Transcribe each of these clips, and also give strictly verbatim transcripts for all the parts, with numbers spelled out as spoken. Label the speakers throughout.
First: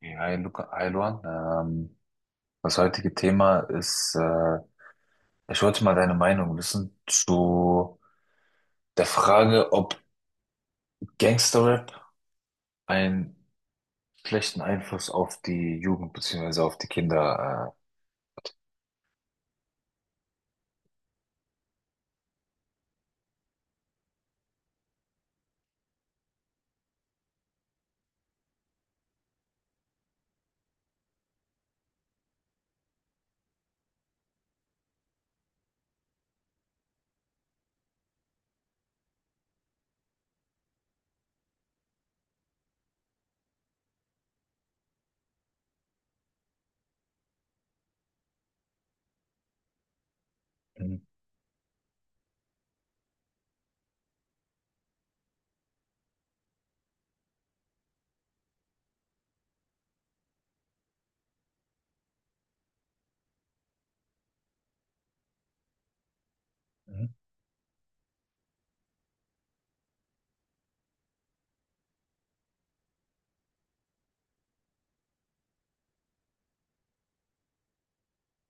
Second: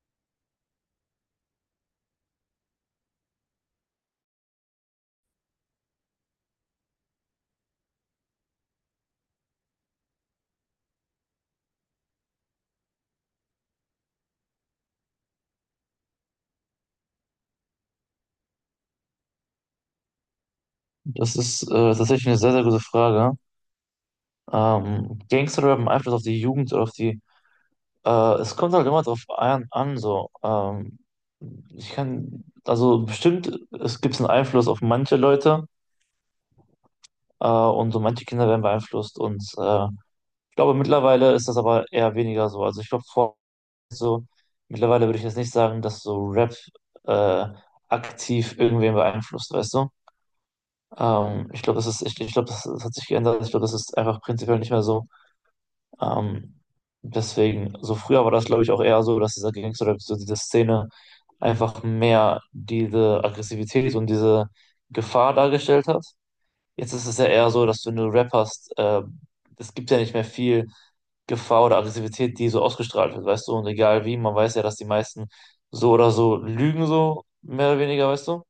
Speaker 1: Hey, hi, Luca, hi Luan. Ähm, das heutige Thema ist, äh, ich wollte mal deine Meinung wissen zu der Frage, ob Gangsterrap einen schlechten Einfluss auf die Jugend beziehungsweise auf die Kinder äh, hat.
Speaker 2: Das ist äh, tatsächlich eine sehr, sehr gute Frage. Ähm, rap im Einfluss auf die Jugend oder auf die. Äh, Es kommt halt immer drauf an, an so. Ähm, ich kann, also bestimmt, es gibt einen Einfluss auf manche Leute äh, und so manche Kinder werden beeinflusst. Und äh, ich glaube, mittlerweile ist das aber eher weniger so. Also ich glaube, vor so, mittlerweile würde ich jetzt nicht sagen, dass so Rap äh, aktiv irgendwen beeinflusst, weißt du?
Speaker 1: Mhm.
Speaker 2: Ähm, ich glaube, das ist, ich, ich glaube, das, das hat sich geändert. Ich glaube, das ist einfach prinzipiell nicht mehr so. Ähm, Deswegen, so früher war das, glaube ich, auch eher so, dass dieser Gangster oder so diese Szene einfach mehr diese Aggressivität und diese Gefahr dargestellt hat. Jetzt
Speaker 1: Mhm.
Speaker 2: ist es ja eher so, dass wenn du Rap hast, äh, es gibt ja nicht mehr viel Gefahr oder Aggressivität, die so ausgestrahlt wird, weißt du? Und egal wie, man weiß ja, dass die meisten so oder so lügen, so mehr oder weniger, weißt du?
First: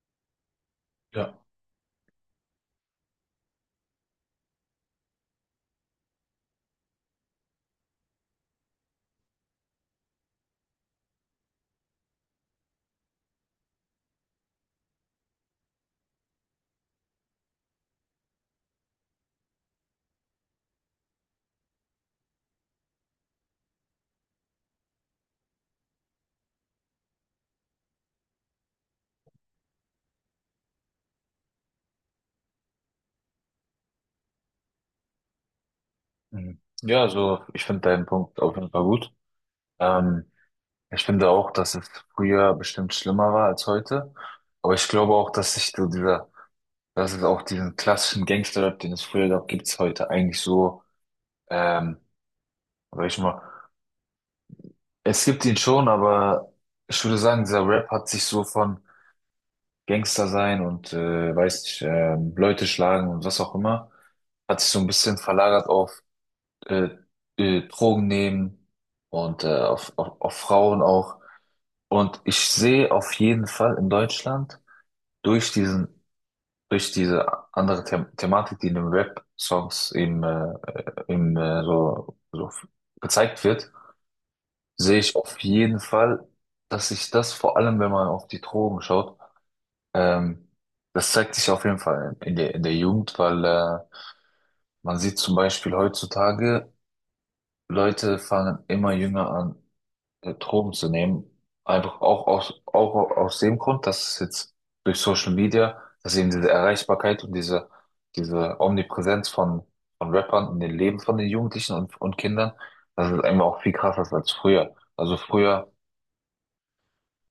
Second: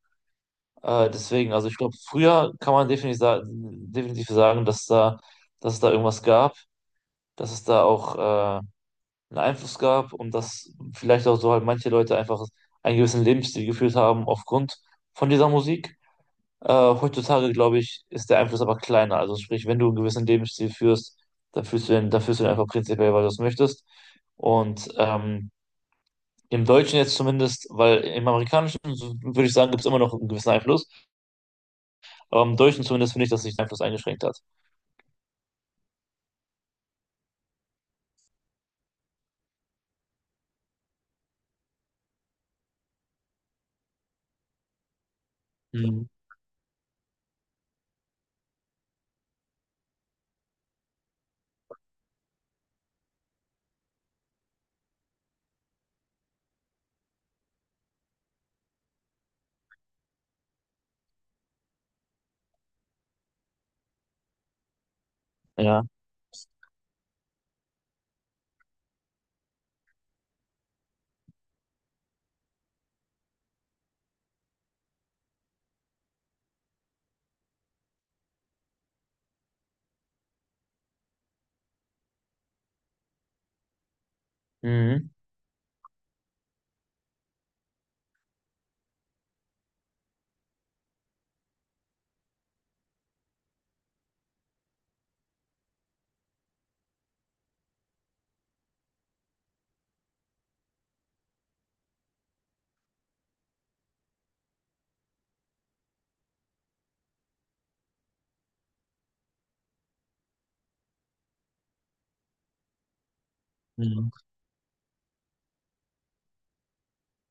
Speaker 2: Äh,
Speaker 1: Ja.
Speaker 2: deswegen, also ich glaube, früher kann man definitiv, sa- definitiv sagen, dass da, dass es da irgendwas gab, dass es da auch äh, einen Einfluss gab und dass vielleicht auch so halt manche Leute einfach einen gewissen Lebensstil geführt haben aufgrund von dieser Musik. Äh, heutzutage, glaube ich, ist der Einfluss aber kleiner. Also sprich, wenn du einen gewissen Lebensstil führst, dann führst du den, dann führst du den einfach prinzipiell, weil du es möchtest. Und ähm, im Deutschen jetzt zumindest, weil im Amerikanischen, so würde ich sagen, gibt es immer noch einen gewissen Einfluss, aber im Deutschen zumindest finde ich, dass sich der Einfluss eingeschränkt hat.
Speaker 1: Mhm. Ja, also ich finde deinen Punkt auf jeden Fall gut. Ähm, Ich finde auch, dass es früher bestimmt schlimmer war als heute. Aber ich glaube auch, dass sich so
Speaker 2: Mhm.
Speaker 1: dieser, dass es auch diesen klassischen Gangsterrap, den es früher gab, gibt es heute eigentlich so. Ähm, Sag ich mal. Es gibt ihn schon, aber ich würde sagen, dieser Rap hat sich so von Gangster sein und, äh, weiß nicht, ähm, Leute schlagen und was auch immer, hat sich so ein bisschen verlagert
Speaker 2: Ja.
Speaker 1: auf äh, äh, Drogen nehmen und, äh, auf, auf, auf Frauen auch. Und ich sehe auf jeden Fall in Deutschland durch diesen, durch diese andere The Thematik, die in den Rap-Songs eben, äh, äh, eben äh, so, so gezeigt wird, sehe
Speaker 2: Mhm.
Speaker 1: ich auf jeden Fall, dass sich das vor allem, wenn man auf die Drogen schaut, ähm, das zeigt sich auf jeden Fall in der, in der Jugend, weil, äh, man sieht zum Beispiel heutzutage, Leute fangen immer jünger an, äh, Drogen zu nehmen. Einfach auch aus, auch aus dem Grund, dass es jetzt durch Social Media, dass eben diese Erreichbarkeit und diese, diese Omnipräsenz von, von Rappern in den Leben von den Jugendlichen und, und Kindern, das ist einfach auch viel krasser
Speaker 2: Mhm.
Speaker 1: als früher. Also früher,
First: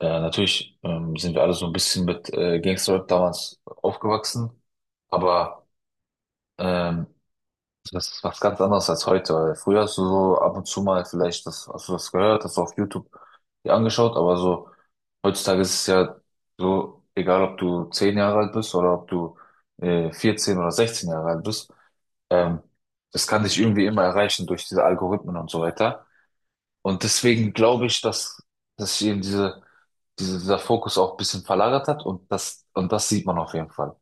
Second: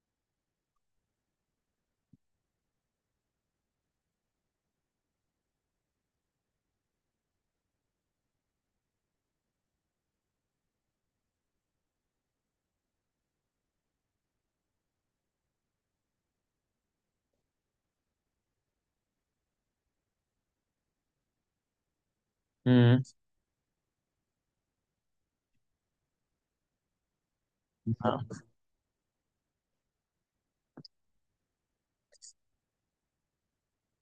Speaker 1: ja, natürlich ähm, sind wir alle so ein bisschen mit äh, Gangster-Rap damals aufgewachsen, aber ähm, das ist was ganz anderes als heute. Weil früher hast du so ab und zu mal vielleicht das, hast du das gehört, hast du auf YouTube dir angeschaut, aber so heutzutage ist es ja so, egal ob du zehn Jahre alt bist oder ob du äh, vierzehn oder sechzehn Jahre alt bist, ähm,
Speaker 2: Mhm.
Speaker 1: das kann dich irgendwie immer erreichen durch diese Algorithmen und so weiter. Und deswegen glaube ich,
Speaker 2: Ja.
Speaker 1: dass, dass ich eben diese diese, dieser Fokus auch ein bisschen verlagert hat, und das, und das sieht man auf jeden Fall.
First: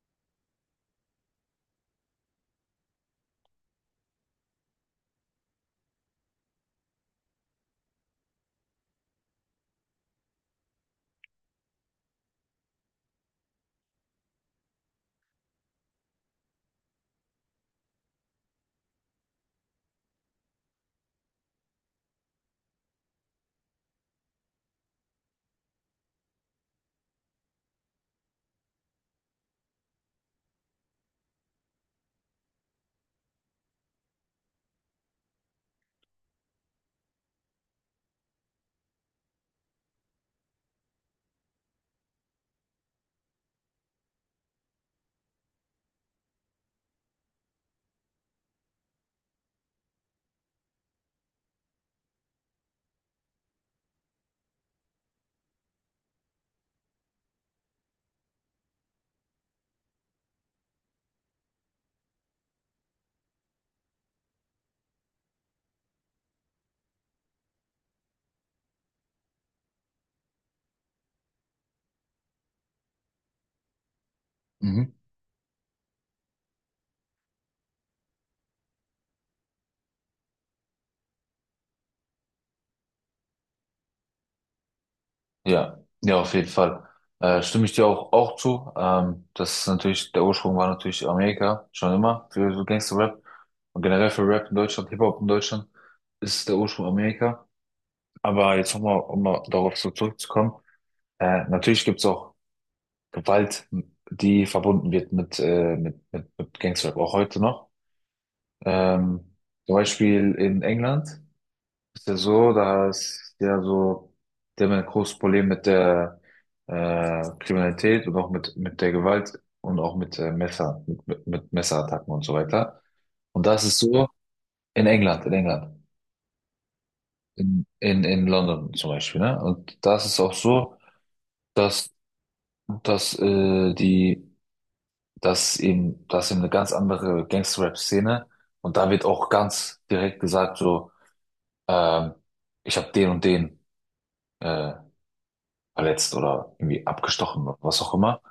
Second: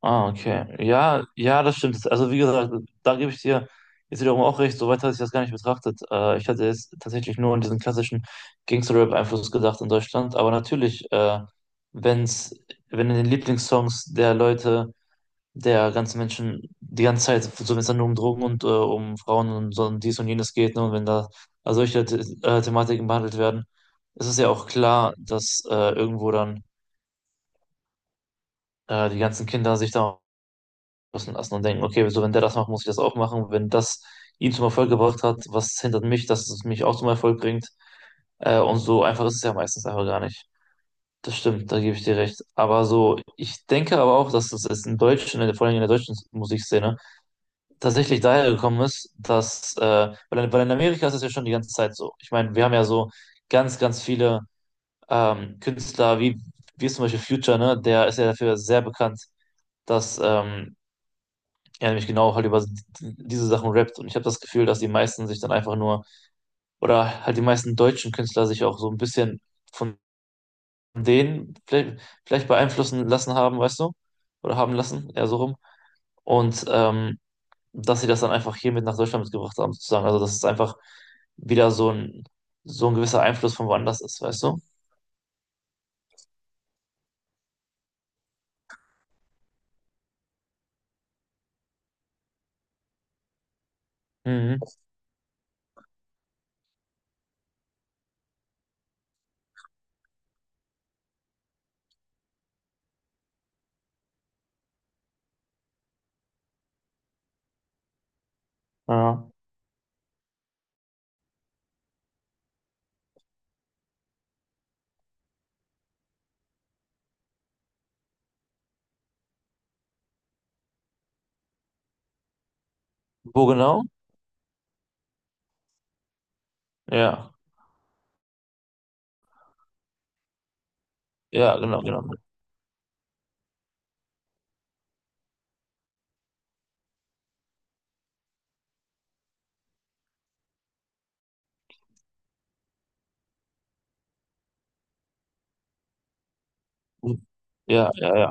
Speaker 2: Ah, okay. Ja, ja, das stimmt. Also wie gesagt, da gebe ich dir jetzt wiederum auch recht, soweit hatte ich das gar nicht betrachtet. Äh, ich hatte jetzt tatsächlich nur an diesen klassischen Gangster-Rap-Einfluss gedacht in Deutschland. Aber natürlich, äh, wenn's, wenn in den Lieblingssongs der Leute, der ganzen Menschen die ganze Zeit, so wenn es dann nur um Drogen und äh, um Frauen und so und dies und jenes geht, ne, und wenn da also solche The äh, Thematiken behandelt werden, ist es ja auch klar, dass äh, irgendwo dann äh, die ganzen Kinder sich da müssen lassen und denken, okay, so wenn der das macht, muss ich das auch machen. Wenn das ihn zum Erfolg gebracht hat, was hindert mich, dass es mich auch zum Erfolg bringt? Äh, und so einfach ist es ja meistens einfach gar nicht. Das stimmt, da gebe ich dir recht. Aber so, ich denke aber auch, dass es in Deutschland, in der- vor allem in der deutschen Musikszene, tatsächlich daher gekommen ist, dass, äh, weil, in- weil in Amerika ist es ja schon die ganze Zeit so. Ich meine, wir haben ja so ganz, ganz viele ähm, Künstler, wie, wie zum Beispiel Future, ne? Der ist ja dafür sehr bekannt, dass ähm, ja, nämlich genau halt über diese Sachen rappt. Und ich habe das Gefühl, dass die meisten sich dann einfach nur, oder halt die meisten deutschen Künstler sich auch so ein bisschen von denen vielleicht, vielleicht beeinflussen lassen haben, weißt du? Oder haben
Speaker 1: Mhm.
Speaker 2: lassen, eher so rum. Und ähm, dass sie das dann einfach hier mit nach Deutschland mitgebracht haben, sozusagen. Also, dass es einfach wieder so ein, so ein gewisser Einfluss von woanders ist, weißt du?
Speaker 1: Ja, ja, auf jeden Fall. Äh, stimme ich dir auch, auch zu. Ähm, das ist natürlich, der Ursprung war natürlich Amerika, schon immer, für so Gangster-Rap. Und generell für Rap in
Speaker 2: Mhm.
Speaker 1: Deutschland, Hip-Hop in Deutschland, ist der Ursprung Amerika. Aber jetzt nochmal, um mal darauf so zurückzukommen. Äh, natürlich gibt's auch Gewalt, die verbunden wird mit, äh, mit, mit, mit Gangsterrap, auch heute noch.
Speaker 2: Ja.
Speaker 1: Ähm, Zum Beispiel in England ist ja so, da ist ja so, die haben ja ein großes Problem mit der, äh, Kriminalität und auch mit, mit der Gewalt und auch mit, äh, Messer, mit, mit, mit Messerattacken und so weiter. Und
Speaker 2: Wo
Speaker 1: das ist
Speaker 2: genau?
Speaker 1: so in England, in England,
Speaker 2: Ja,
Speaker 1: in, in, in London zum Beispiel, ne? Und das ist auch so,
Speaker 2: ja, genau,
Speaker 1: dass,
Speaker 2: genau.
Speaker 1: dass, äh, die dass eben, das eben eine ganz andere Gangster-Rap-Szene, und da wird auch ganz direkt gesagt so, ähm, ich habe den und den, äh, verletzt oder irgendwie abgestochen oder was
Speaker 2: Ja,
Speaker 1: auch
Speaker 2: ja,
Speaker 1: immer.
Speaker 2: ja,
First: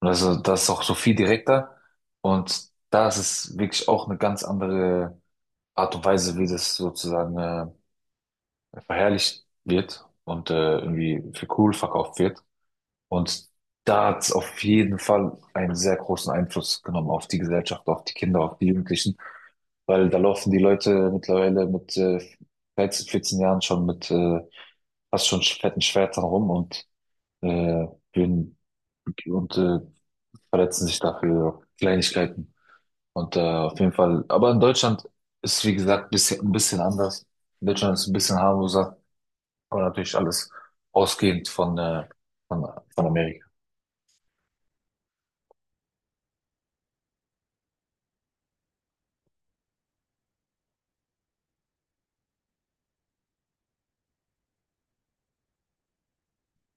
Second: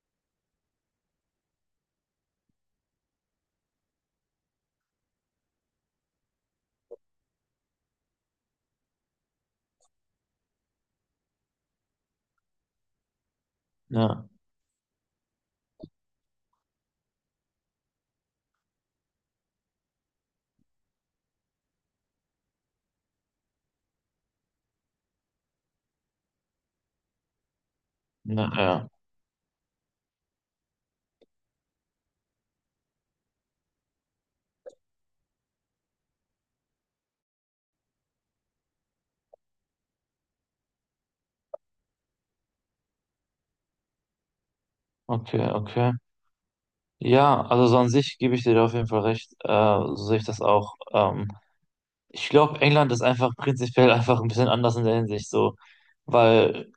Speaker 1: Und also das ist auch so viel direkter und da ist es wirklich auch eine ganz andere Art und Weise, wie das sozusagen, äh, verherrlicht wird und, äh, irgendwie für cool verkauft wird. Und da hat
Speaker 2: ja,
Speaker 1: es auf jeden Fall einen sehr großen Einfluss genommen auf die Gesellschaft, auf die Kinder, auf die Jugendlichen. Weil da laufen die Leute mittlerweile mit, äh, dreizehn, vierzehn Jahren schon mit, äh, fast schon fetten Schwertern rum und, äh,
Speaker 2: ja,
Speaker 1: würden,
Speaker 2: ja.
Speaker 1: und äh, verletzen sich dafür Kleinigkeiten. Und, äh, auf jeden Fall, aber in Deutschland ist, wie gesagt, bisschen, ein bisschen anders. In Deutschland ist ein bisschen harmloser, aber natürlich alles ausgehend von, äh, von, von Amerika.
Speaker 2: Okay, okay. Ja, also so an sich gebe ich dir da auf jeden Fall recht. Äh, so sehe ich das auch. Ähm, ich glaube, England ist einfach prinzipiell einfach ein bisschen anders in der Hinsicht so, weil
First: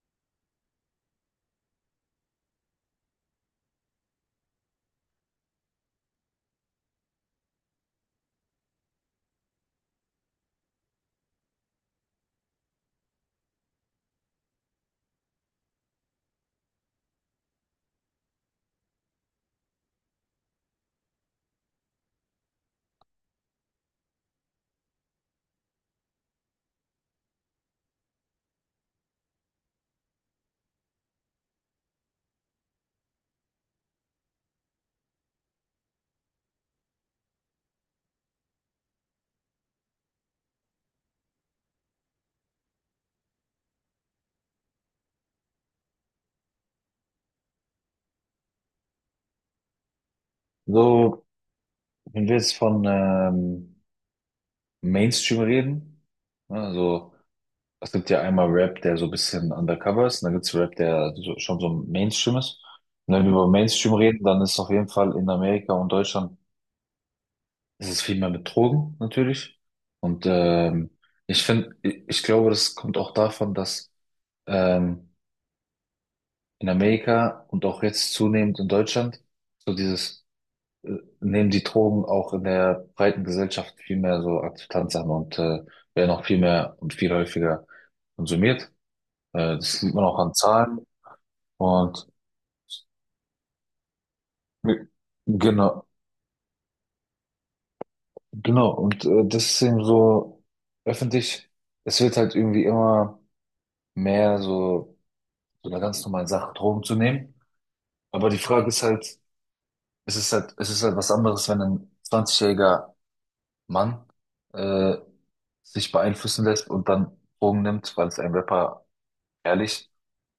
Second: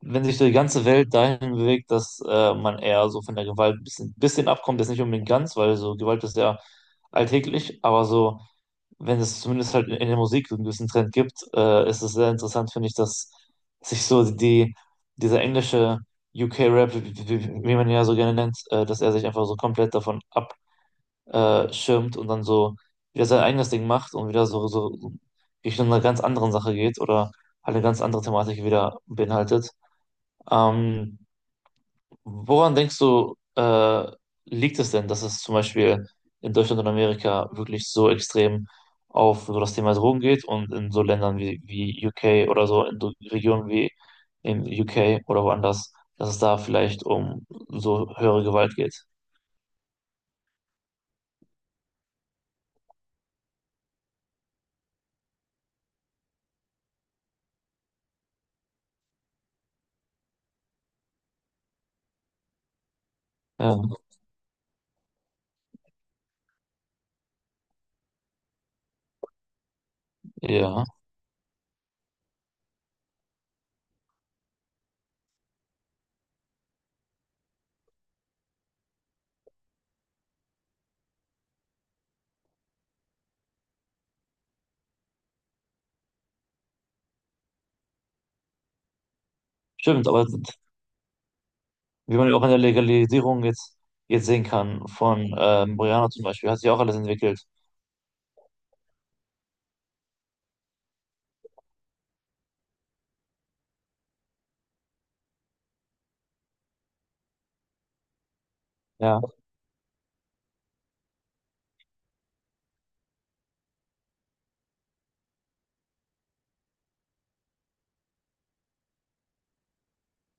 Speaker 2: wenn sich so die ganze Welt dahin bewegt, dass äh, man eher so von der Gewalt ein bisschen, bisschen abkommt, jetzt nicht unbedingt ganz, weil so Gewalt ist ja alltäglich, aber so, wenn es zumindest halt in, in der Musik so einen gewissen Trend gibt, äh, ist es sehr interessant, finde ich, dass sich so die, dieser englische U K-Rap, wie, wie, wie man ihn ja so gerne nennt, äh, dass er sich einfach so komplett davon ab äh, schirmt und dann so wieder sein eigenes Ding macht und wieder so, so so Richtung einer ganz anderen Sache geht oder halt eine ganz andere Thematik wieder beinhaltet. Ähm, Woran denkst du, äh, liegt es denn, dass es zum Beispiel in Deutschland und Amerika wirklich so extrem auf so das Thema Drogen geht und in so Ländern wie, wie U K oder so, in so Regionen wie in U K oder woanders, dass es da vielleicht um so höhere Gewalt geht?
Speaker 1: So, wenn wir jetzt von ähm, Mainstream reden, also es gibt ja einmal Rap, der so ein bisschen undercover ist, und dann gibt's Rap, der so, schon so Mainstream ist. Und wenn wir über Mainstream
Speaker 2: Ja,
Speaker 1: reden, dann ist auf jeden Fall in Amerika und Deutschland ist es viel mehr mit Drogen natürlich. Und
Speaker 2: ja.
Speaker 1: ähm, ich finde, ich, ich glaube, das kommt auch davon, dass ähm, in Amerika und auch jetzt zunehmend in Deutschland so dieses, äh, nehmen die Drogen auch in der breiten Gesellschaft viel mehr so Akzeptanz an und, äh, werden auch viel mehr und viel häufiger konsumiert. Äh, Das sieht man
Speaker 2: Stimmt,
Speaker 1: auch
Speaker 2: aber
Speaker 1: an Zahlen. Und,
Speaker 2: wie man ja auch in der Legalisierung jetzt, jetzt sehen
Speaker 1: äh,
Speaker 2: kann, von ähm,
Speaker 1: genau,
Speaker 2: Marihuana zum Beispiel, hat sich auch alles entwickelt.
Speaker 1: genau. Und, äh, das ist eben so öffentlich, es wird halt irgendwie immer mehr so, so eine ganz normale Sache, Drogen zu nehmen. Aber die Frage ist halt,
Speaker 2: Ja.
Speaker 1: es ist halt, es ist halt was anderes, wenn ein zwanzigjähriger jähriger Mann, äh, sich beeinflussen lässt und dann Drogen nimmt, weil es ein Rapper ehrlich.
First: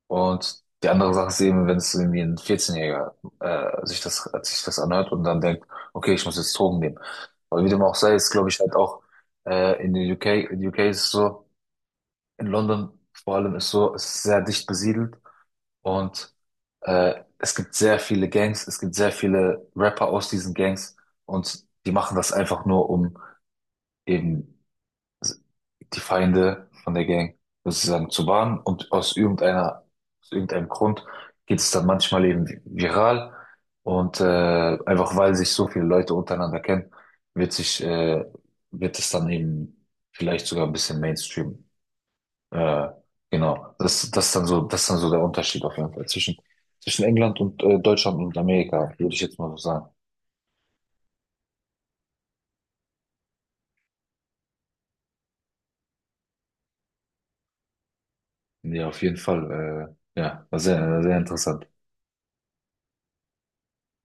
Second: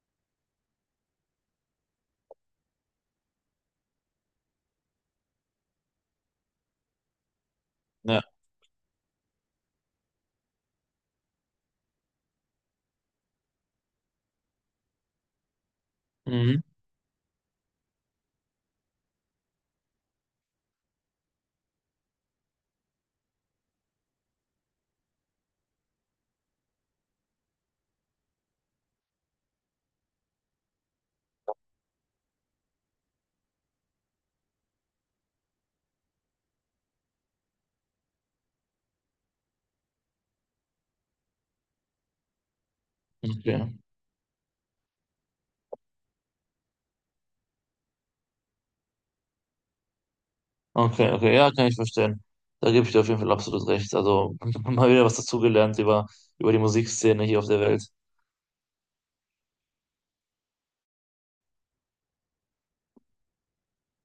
Speaker 1: Und die andere Sache ist eben, wenn es irgendwie ein vierzehnjähriger-Jähriger, äh, sich das, äh, sich das anhört und dann denkt, okay, ich muss jetzt Drogen nehmen. Aber wie dem auch sei,
Speaker 2: Ja.
Speaker 1: ist, glaube ich, halt auch, äh, in den U K, in den U K ist es so, in London vor allem ist so, es ist sehr dicht besiedelt und,
Speaker 2: Mhm.
Speaker 1: äh, es gibt sehr viele Gangs, es gibt sehr viele Rapper aus diesen Gangs und die machen das einfach nur, um eben also die Feinde von der Gang sozusagen zu warnen und aus irgendeiner, aus irgendeinem Grund geht es dann manchmal eben viral und, äh, einfach weil sich so viele Leute untereinander kennen, wird sich, äh, wird es dann eben vielleicht sogar ein bisschen Mainstream. Äh,
Speaker 2: Okay.
Speaker 1: genau. Das, das ist dann so, das ist dann so der Unterschied auf jeden Fall zwischen, zwischen England und, äh, Deutschland und Amerika, würde ich jetzt mal so sagen.
Speaker 2: Okay, okay, ja, kann ich verstehen. Da gebe ich dir auf jeden Fall absolut recht. Also mal wieder was dazugelernt über, über die Musikszene hier auf der Welt.
Speaker 1: Ja, auf jeden Fall. Äh, ja, war sehr, sehr interessant.